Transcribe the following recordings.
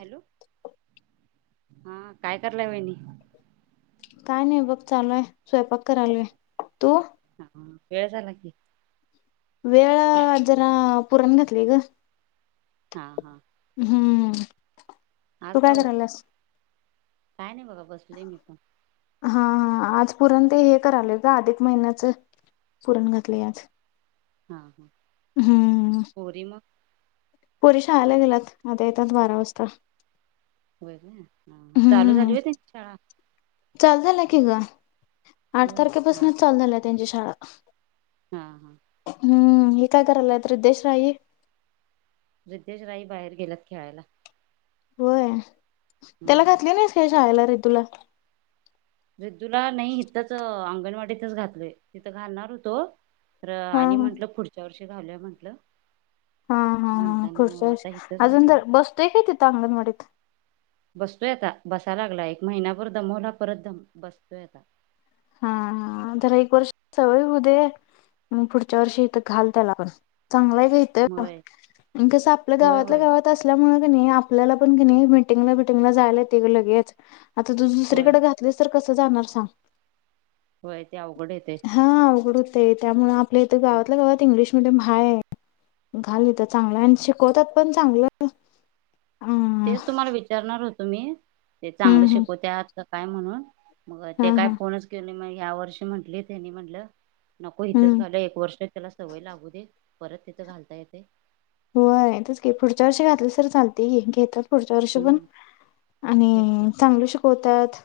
Hello, हा काय करलय वहिनी काय नाही बघ चालूय स्वयंपाक करायलुय तू हा वेळ झाला की. वेळ जरा पुरण घातलीय ग हा हा हम्म आज तू का काय हो करालास. काय नाही बघा बसलेय मी पण हा हा आज पुरण ते हे कराले ग अधिक महिन्याच पुरण घातले आज हा हा हम्म पोरी मग पोरी शाळेला गेलात आता येतात बारा वाजता. होय ना, हा चालू झाली हम्म होय त्यांची शाळा चालू झाल्या की ग आठ होय हा तारखेपासूनच चालू झाला त्यांची शाळा हा हा आणि काय करायल्यात रिद्धेश राई रीद्धेश राई बाहेर गेलात खेळायला. होय त्याला हम्म घातली नाहीस नाय का शाळेला तुला रिद्दूला नाही इच अंगन अंगणवाडीतच घातलोय. तिथे घालणार होतो. तर हा आणि म्हटलं हा पुढच्या वर्ष घालूया म्हंटलं. हा हा हा. पुढच्या म्हणताना वर्षी आता इथंच अजून घातलंय तर बसतो का तिथं अंगणवाडीत. बसतोय आता बसाय लागला. एक महिनाभर दमवला परतम बसतोय आता. हा हा. जरा एक वर्ष सवय होउ दे पुढच्या वर्षी इथ घाल त्याला पण चांगलंय ग होय हित कस आपल्या होय गावातल्या होय गावात असल्यामुळे आपल्याला पण कीणी मिटिंगला बिटिंगला जायला येतंय लगेच. आता तू होय दुसरीकडे घातलीस तर कस जाणार सांग? होय. ते अवघड येतय. ते त्यामुळे आपले हित गावातल्या गावात इंग्लिश मेडीयम हय घाल हित चांगलं आणि शिकवतात पण चांगलं. अं तेच तुम्हाला विचारणार होत तुम्ही ते चांगलं हम्म हम्म शिकव त्यात आ काय म्हणून? मग ते हा काय हा फोनच केले नाही या वर्षी म्हंटली त्यांनी म्हटलं नको, इथंच हम्म घालं एक वर्ष त्याला सवय लागू दे. परत तिथं घालता येते. होय. तेच की पुढच्या वर्षी घातलं तर चालत की पुढच्या वर्षी पण हम्म तेच की आणि चांगलं शिकवतात.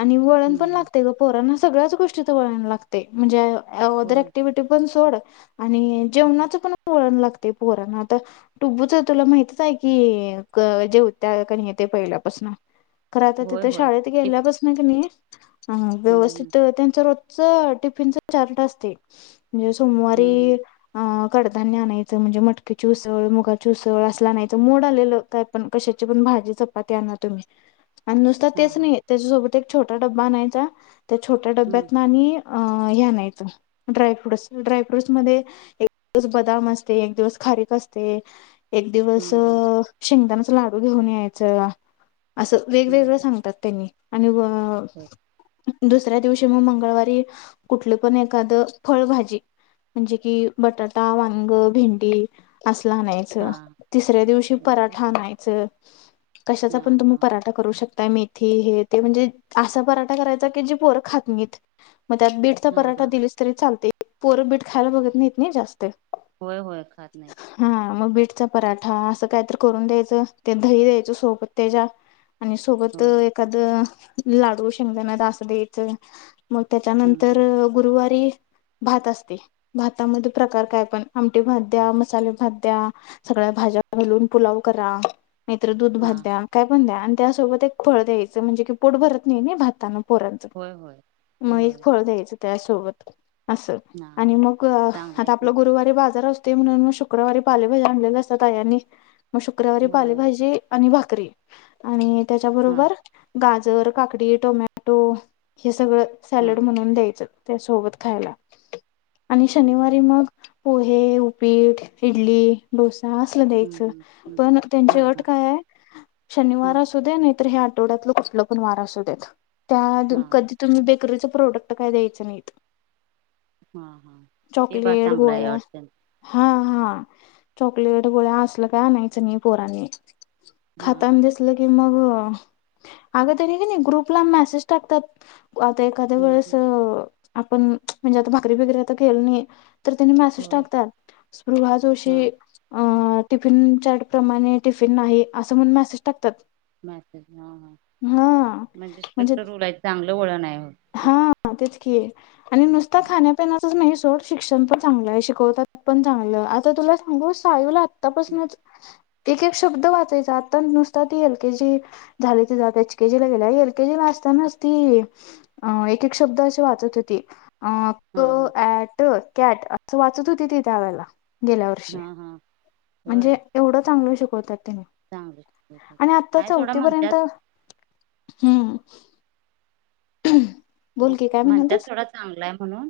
आणि वळण हम्म पण हम्म लागते ग पोरा ना. सगळ्याच गोष्टी तर वळण लागते म्हणजे अदर होय क्टिवि्हटी पण सोड आणि जेवणाच पण वळण लागते. पोरना आता टु्बूच तुला माहतीच आहे की जेव त्या का नाही ते पहिल्यापासून. खर आता होय तिथे होय शाळेत ते गेल्या पसन कणी हा हम्म व्यवस्थित त्यांच टिफिन च चार्ट असतं. म्हणजे हम्म हम्म सोमवारी हम्म अ कडधान्यं आणयचं म्हणजे म टकीची उसळ मुगाची उसळ असलं आणायच मोड आलेलं काय पण कशाची पण भाजी चपाती आणा तुम्ही आणि नुसता हा तेच हा नाही त्याच्यासोबत एक छोटा डबा आणायचा त्या छोट्या हम्म डब्यात ना आणि अ ह्या नाहीच ड्राय फ्रूट्स ड्राय फ्रूट्स मध्ये एक दिवस बदाम असते एक दिवस खारीेक कसते एक दिवस हम्म शेंगदाना अस लाडू घेऊन यायचं असं हम्म हम्म वेगवेगळं हम्म सांगतात त्यांनी आणि व होय हो दुसऱ्या दिवशी मग मंगळवारी कुठलं पण एखादं फळभाजी म्हणजे कि बटाटा, वांग, भेंडी अस हे हा आणायचं तिसऱ्या दिवशी होय का पराठा आणायचं. कशाचा हा पण हा तुम्ही पराठा करू शक मेथी हे ते म्हणजे असा पराठा करायचा की जे पोर खातनीत मग त्यात बीडचा हा पराठा हा दिलीस तरी चालतय. पोर बीठ खायला बघत नाहीत नाही जास्त होय होय खात नाहीत हा मग बिट चा पराठा असं काहीतर करून द्यायचं ते दही द्यायचं सोबत त्याच्या आणि सोबत होय एखादं लाडू शेंगदना अस देयचं मग हम्म त्याच्यानंतर हम्म गुरुवारी भात असते भातामध्ये प्रकार काय पण आमटी भात द्या मसाले भात द्या सगळ्या भाज्या मिळून पुलाव करा. नाहीतर दूध हा भात हा द्या काय पण द्या आण त्यासोबत एक फळ द्यायचं म्हणजे की पोट भरत नाही नी भातानं पोरांचं होय होय मग एक होय फळ द्यायचं त्यासोबत असं हा आणि मग चांगला आहे आता की आपलं गुरुवारी बाजार अस ते म्हणून मग शुक्रवारी पालेभजा आणलेल्या असतात आयांनी मग शुक्रवारी होय पालेभाजी आणि भाक करी आणि हा त्याच्याबरोबर गा जर काकडी, टोमॅटो हे सगळं हा सॅलेड म्हणून द्यायचं. त्यासोबत खायला आणि शनिवारी हं, मग पोहे ऊ पीठ, इडली, डोस असलं द्यायच हं, हं, हं, पण त्यांची हां, अट हां, काय आहे शनिवार हां, आसुदे नाहीतर ह्या आठवड्यातलं कुठलं पण वार असूद्यात त्या हां, हां, कधी तुम्ही बेकरीच प्रोडक्ट काय द्यायच नाहीत हा हा ते बा चॉकलेट, चांगलं आहे गोळ्या अडचण हा हा चॉकलेट गोळ्या असल काय आणायचं नाही पोरांनी हां, खाताना हां, दिसलं की मग अग तरी का नाही ग्रुपला मेसेज टाकत्यात आता एखाद्या हं, हं, वेळेस अ आपण म्हणजे आता भाकरी वगैरे आता केलो नाही तर त्यांनी मेसेज होय. टाकत्यात स्पृहा जोशी हां, अ टिफिन चॅट प्रमाणे टिफिन नाही असं म्हणून मॅसेज टाकत्यात म्हणजे स्ट्रिक्ट रुल आहेत चांगलं वळण आहे तिथं. हा तेच की आणि नुसता हं, हं, खाण्यापिण्याच नाही सोड शिक्षण पण चांगलं आहे शिकवतात पण चांगलं आता तुला सांगू सायला तपसनच एक एक शब्द वाचायचा आता नुसता ती एल के जी झाली ति एच केजी ला गेले एल केजी ला असतानाच ती अ एक एक शब्द अशी वाचत होती अक हां, हां, आट कॅट असं वाचत होती ती त्या वेळेला गेल्या वर्षी हां, हां, होय म्हणजे एवढं चांगल शिकवत्यात चांगलं काय सोडा चौथी पर्यंत म्हणतात हम्म [inaudible] की काय म्हणत म्हणालतीस थोडा चांगला आहे म्हणून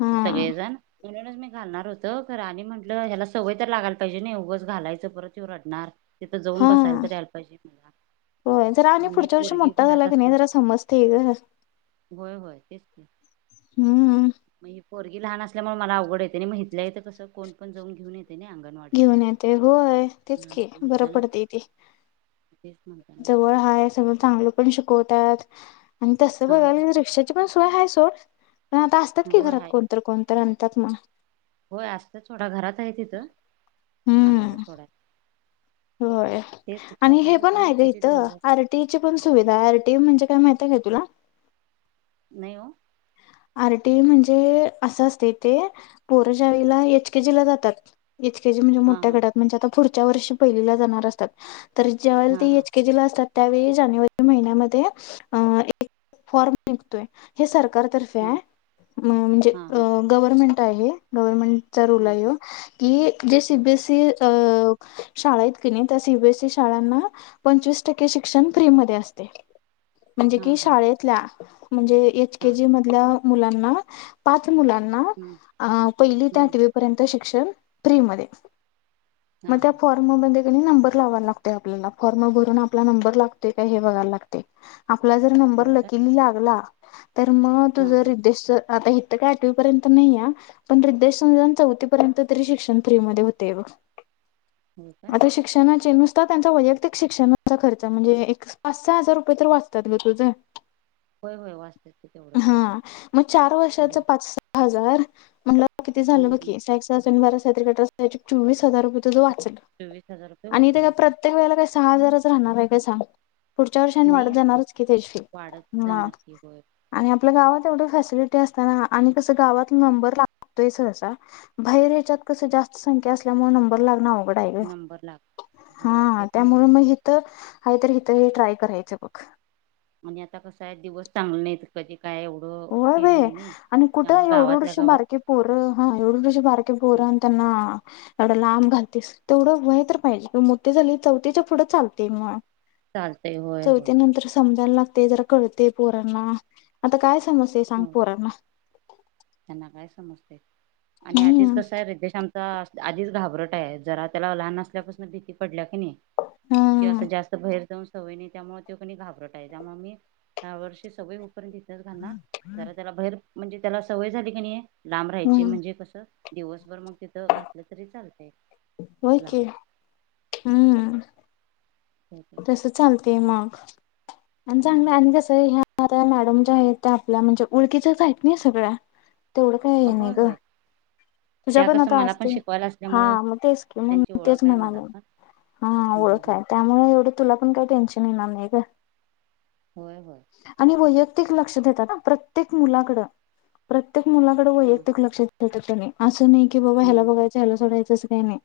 हा सगळेजण म्हणूनच मी घालणार होत खरं आणि म्हटलं ह्याला सवय तर लागयला पाहिजे नाही उगाच घालायचं परत ह्यो रडणार तिथं हा जाऊन बसायला तरी यायला पाहिजे मला. होय जरा आणि मग ही पुढच्या वर्षी पोरगी मोठा झाला घरात क असताना नाही जरा समजते घर होय होय तेच नाही हम्म. पोरगी लहान असल्यामुळे मला अवघड होतेय आणि हितल्या हित माहित कसं कोण पण जाऊन घेऊन येत घेऊन येते होय तेच हम्म, ख बरं म्हणताना पडते ते तेच म्हणताना जवळ हाय सगळं चांगलं पण शिक वतात. आणि तसं हा हा बघायाला रिक्षाची पण सोय आहे. [unintelligible] पण आता असतात की होय घरात आहे कोण की. तर कोण तर [unintelligible] होय असतात सोडा घरात हाय तिथं. आणायला हम्म सोडाय. होय तेच आणि हे विचारणार पण होतो मी आहे का किती दिवस इथं झाले. आरटीची पण सुविधा आरटी म्हणजे काय माहि ती का तुला? नाही ओ. आरटी म्हणजे असं असते ते पोरजावेळेला एच केजी ला जातात. एच केेजी म्हणजे हा मोठ्या हा गटात म्हणजे आता पुढच्या वर्षी पहिलीला जाणार असतात. तर जेवेळेला हा ते हा एच के जी ला असतात. त्यावेळी जानेवारी महिन्यामध्ये एक फॉर्म निघतोय हे सर कार तर्फे हा आहे म्हणजे हा हा गव्हर्मेंट आहे गवर्नमेंट चा रुल हा हाय हा ह्यो की जे सी. हा बी. एस. ई शाळा आहेत की नाही तर सीबीएसई शाळांना पंचवीस टक्के शिक्षण फ्री मध्ये असते. म्हणजे हा कि हा शाळेतल्या म्हणजे एच के हा जी मधल्या मुलांना पा चं मुलांना हम्म पहिली ते हम्म आठवीपर्यंत शिक शिक्षण फ्रि मध्ये. म हा त्या हा फॉर्ममध्ये नंबर लावा लागतंय, आपल्याला फॉर्म भरून आपला नंबर लागतो, का हे बघायला लागतय. आपला जर नंबर होय काय लकिली लागला. तर मग तू हा जर हा रीद्देशच आता हि त काय आठवी पर्यंत नाही, या पण रद्देश चौथी पर्यंत तरी शिक्षण फ्री म होते बघ. होय काय आता शिक्षणाचे नु ता त्यांचा वैयक्तिक शिक्षणाचा खर्च म्हणजे, एक पाच सहा हजार रुपये तर वाचतात ग तुझे. होय होय वा. हा मग चार वर्षाचा हम्म पाच हजार. मला. की ते झालं हम्म हम्म. बकी सक्स ब [unintelligible] चट चोवीस [unintelligible] वा चोवीस हजार रुपये वाचले प्र व [unintelligible] सहा हजारच राहणार आहे कासा. पुढच्या वर्षांनी वाढत जाणारच की त्याची वाढत हा जाणार की होय आणि आपल्या गावात एवढ फॅसिलिटी असतना, आणि कस गावात नंबर लागतोय, ससा बाहेर याच्यात कस जास्त संख्या असल्यामुळे नंबर लागणार. डा नंबर लाग होय हा ते पण त्यामुळे बरोबर मग इथ. हो तर इथही ट्राय करायचं बघ. आणि आता कस आहे दिवस चांगला नाही कधी. काय एवढं होय हे भे नाही नाही आणि त्यामुळे कुठं गावातल्या एवढेढशी गावात बारके पोर हा एवढडशी बारके पोर आणि त्यांना. एवढा लांब घालतेस तेवढं वय तर पाहिजे मोठी झाली चौथीच्या पुढं चालते म. चालतय होय होय चौथी नंतर समजायला लाग ते जर कळते पोरांना आता काय. समस्या सांग हो पोर ना. त्यांना काय समजते. आणि आधीच हम्म कसं आहे रिद्धेश आमचा. आधीच घाबरट आहे, जरा त्याला लहान असल्यापासून भीती पडल्या. किंवा हम्म असं जास्त भहेर जाऊन. सवय त्यामुळे तो कोणी घाबरत आहे, त्यामुळे मी त्या वर्षी सवय. तथ घा ज त्याला बैर. [unintelligible] म्हणजे त्याला. सवय झाली कण नई. लांब राहायची हम्म म्हणजे कसं दिवसभर मग तिथं घातलं तरी चालतं हो क हम्म हं, तस चालतेय मग [unintelligible] आणि चांगलं हं. आणि कसं ह्या णजे आपल्या म्हणजे उळखीच्याच आहेत ना सगळ्या तेवढं काय आहे नाही होय ग होय तुझ्या त्या पण कसं आता मला पण असते शिकवायला हा असल्यामुळं मग तेच क त्यांची मग ओळख तेच आहे म मला पण हं, हा ढखय हं. त्यामुळे तुला पण काही टेन्शन येणार नाही ग. होय बय प्रत्येक लक्ष देता प्रत्येक मुलाकड प्र प्रत्येक मुलाकडे हां वैयक्तिक लक्ष देतात त्यानी असून बबा हला हं, पघयच हला सडायचे [unintelligible] तसं काही नाही.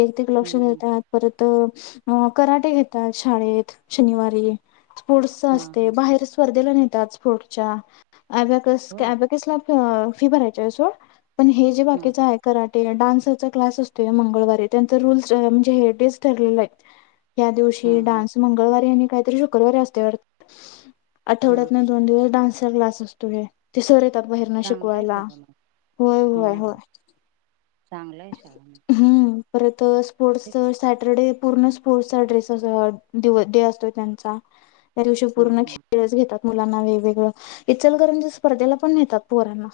एक ते एक लक्ष हं, हं. देतात परत कराटे घेत. शाळेत शनिवारी स्पोर्टस हां असते, हां बाहेर स्पर्धेला न च पुढच्या अभ्याकस होय अभ्या कसला फी भरायची आहे अस पण हे जे हां बाकीच हां आहे कराटे डान्स [unintelligible] हां हां डान्स मंगळवारी यांनी काहीतरी शुक्रवारी असते वाटत हां आठवड्यात ना हां. दोन दिवस डान्स ् असतो. बाहेर चांगलं आहे शिकवायला सगळं मग होय होय होय चांगलंय शाळा मग हम्म परत ोडस तेच सॅटरडे पूर्ण स्पोर्टचा ड्रेस डे असतो त्यांचा त्या दिवशी हां पूर्ण हां खेळच घेतात. मुलांना वेगवेगळं इचलकरंजी लां स्पर्धेला पण नेतात पोरांना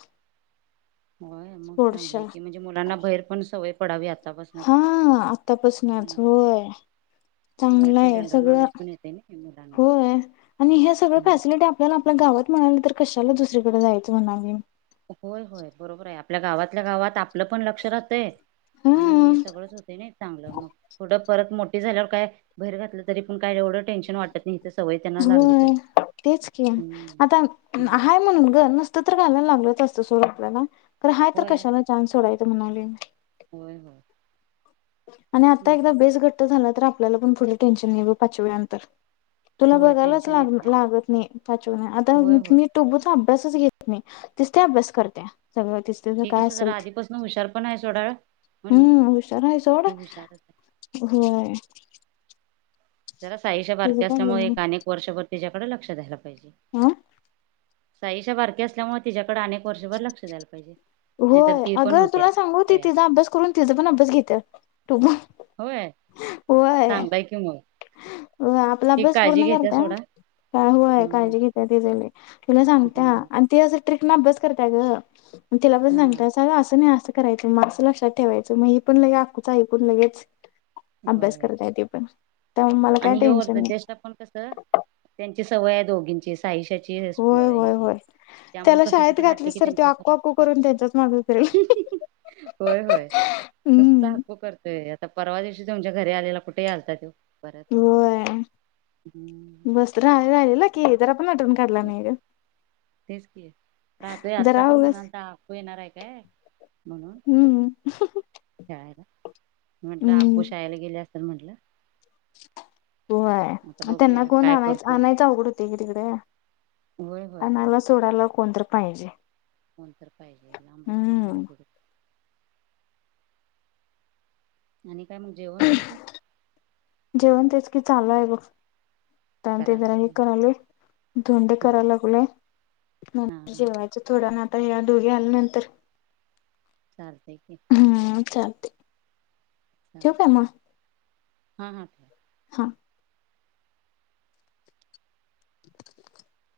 होय मग चांगला आहे स्पोर्ट्सच्या. की, म्हणजे मुलांना बाहेर पण सवय पडावीत. हा आतापासूनच होय. चांगलं बाहेरच आहे जनरल सगळं नॉलेज पण येते ना. मुलांना होय. आणि हे सगळ हं. फॅसिलिटी आपल्याला आपल्या गावात म्हणाले तर कशाला दुसरीकडे जायचं म्हणाली. होय होय बरोबर आहे. आपल्या गावातल्या गावात आप.. आपलं पण लक्ष राहतय आणि हम्म सगळंच होतं नाही चांगलं मग पुढं परत मोठ... ते झाल्यावर काय बाहेर घातलं तरी पण काय एवढं टेन्शन वाटत नाही... सवय त्यांना हो लागली तर तेच की हम्म आता हम्म आहे म्हणून ग नसतं तर घालायला लागल... असतं आपल्याला... हाय तर होय कशा चान्स सोडायची. म्हणाले. होय होय. आणि तेच आता एकदा म्हटलं बेस घट्ट झाला तर आप.. आपल्याला पण पुढं टेन्शन नाही ग पाचवीनंतर... तुला होय बघायलाच टेन्शन येत लाग नाही लागत नाही पाचवी आता होय होय मी टोबू.. अभ्यासच घेत नाही तीज ती अभ्यास करते. सगळं तीच तीच ती काय कसं असल जरा ते आधीपासून हुशार पण आहे सोडा हो नाही हम्म हुशार आहे सोड... ती हुशारच आहे होय. जरा साईश तिचं बारकी काय असल्यामुळे गं एक आणि वर्षभर... तिच्याकडे लक्ष द्यायला. पाहिजे. हा साईशा बारकी असल्यामुळे तिच्याकडे... आणि एक वर्षभर लक्ष द्यायला पाहिजे. नाहीतर होय ती पण अगं होते तुला सांगू ती तयार तिचा अभ्यास करून तिचा पण अभ्यास घेते. [inaudible] होय चांगला हाय कि मग... अ आपला ती अभ्यास काळजी पूर्ण घेत्या करता सोडा काय होय हम्म काळजी घेतल्यास ती.... ज... तुला सांगतीया हम्म आणि ते असं.. ट्रिक नं अभ्यास करतीया गं.. तिला पण हा सांगतीया अग असं नाही असं.. करायच मग असं लक्षात ठेवायचं मग ही पण लगेच आतुच आईकून लगेच... अभ्यास होय करताय ते पण.. त्यामुळे मला काय आणि हे टेन्शन वरचा नाही देशला पण कसं त्यांची... सवय दोघींची साहिशाची... होय होय [unintelligible] होय त्यामुळे त्याला कस शाळेत तिथं घातलं की घातलीस तर त्यो त्यांच्या आक्कू आक्कू करून त्यांच्याच माग फिरेल होय होय नुसतं हम्म हागु करतोय परवा दिवशी तुमच्या घरी आलेला कुठे आलता तो परत होय हम्म मस्त रा राहिलेला कि जर तेच की रात आता जरा पण उगच म्हणाल तर अकू येणार आहे काय म्हणून हम्म खेळायला म्हटलं हम्म अ्कू शाळेला गेली असल म्हटलं [inaudible] होय आता त्यांना बघूया कोण काय आणायच करतोय आणायचं आवघड होते तिकडे होय होय आणायला सोडायला कोणतर पाहिजे कोणतर पाहिजना बसनं हम्म अवघड आणि काय मग जेवण तुमचं क चालू आहे बघ ते करायला जरा हे लागेल हा करायलोय धोंडे हा करायला लागलोय हा म्ह हा जेवायच थोडंवेळानं आ दोघी आल्या नंतर चाल हम्म चाल ठिव काय म हा हा हा [inaudible]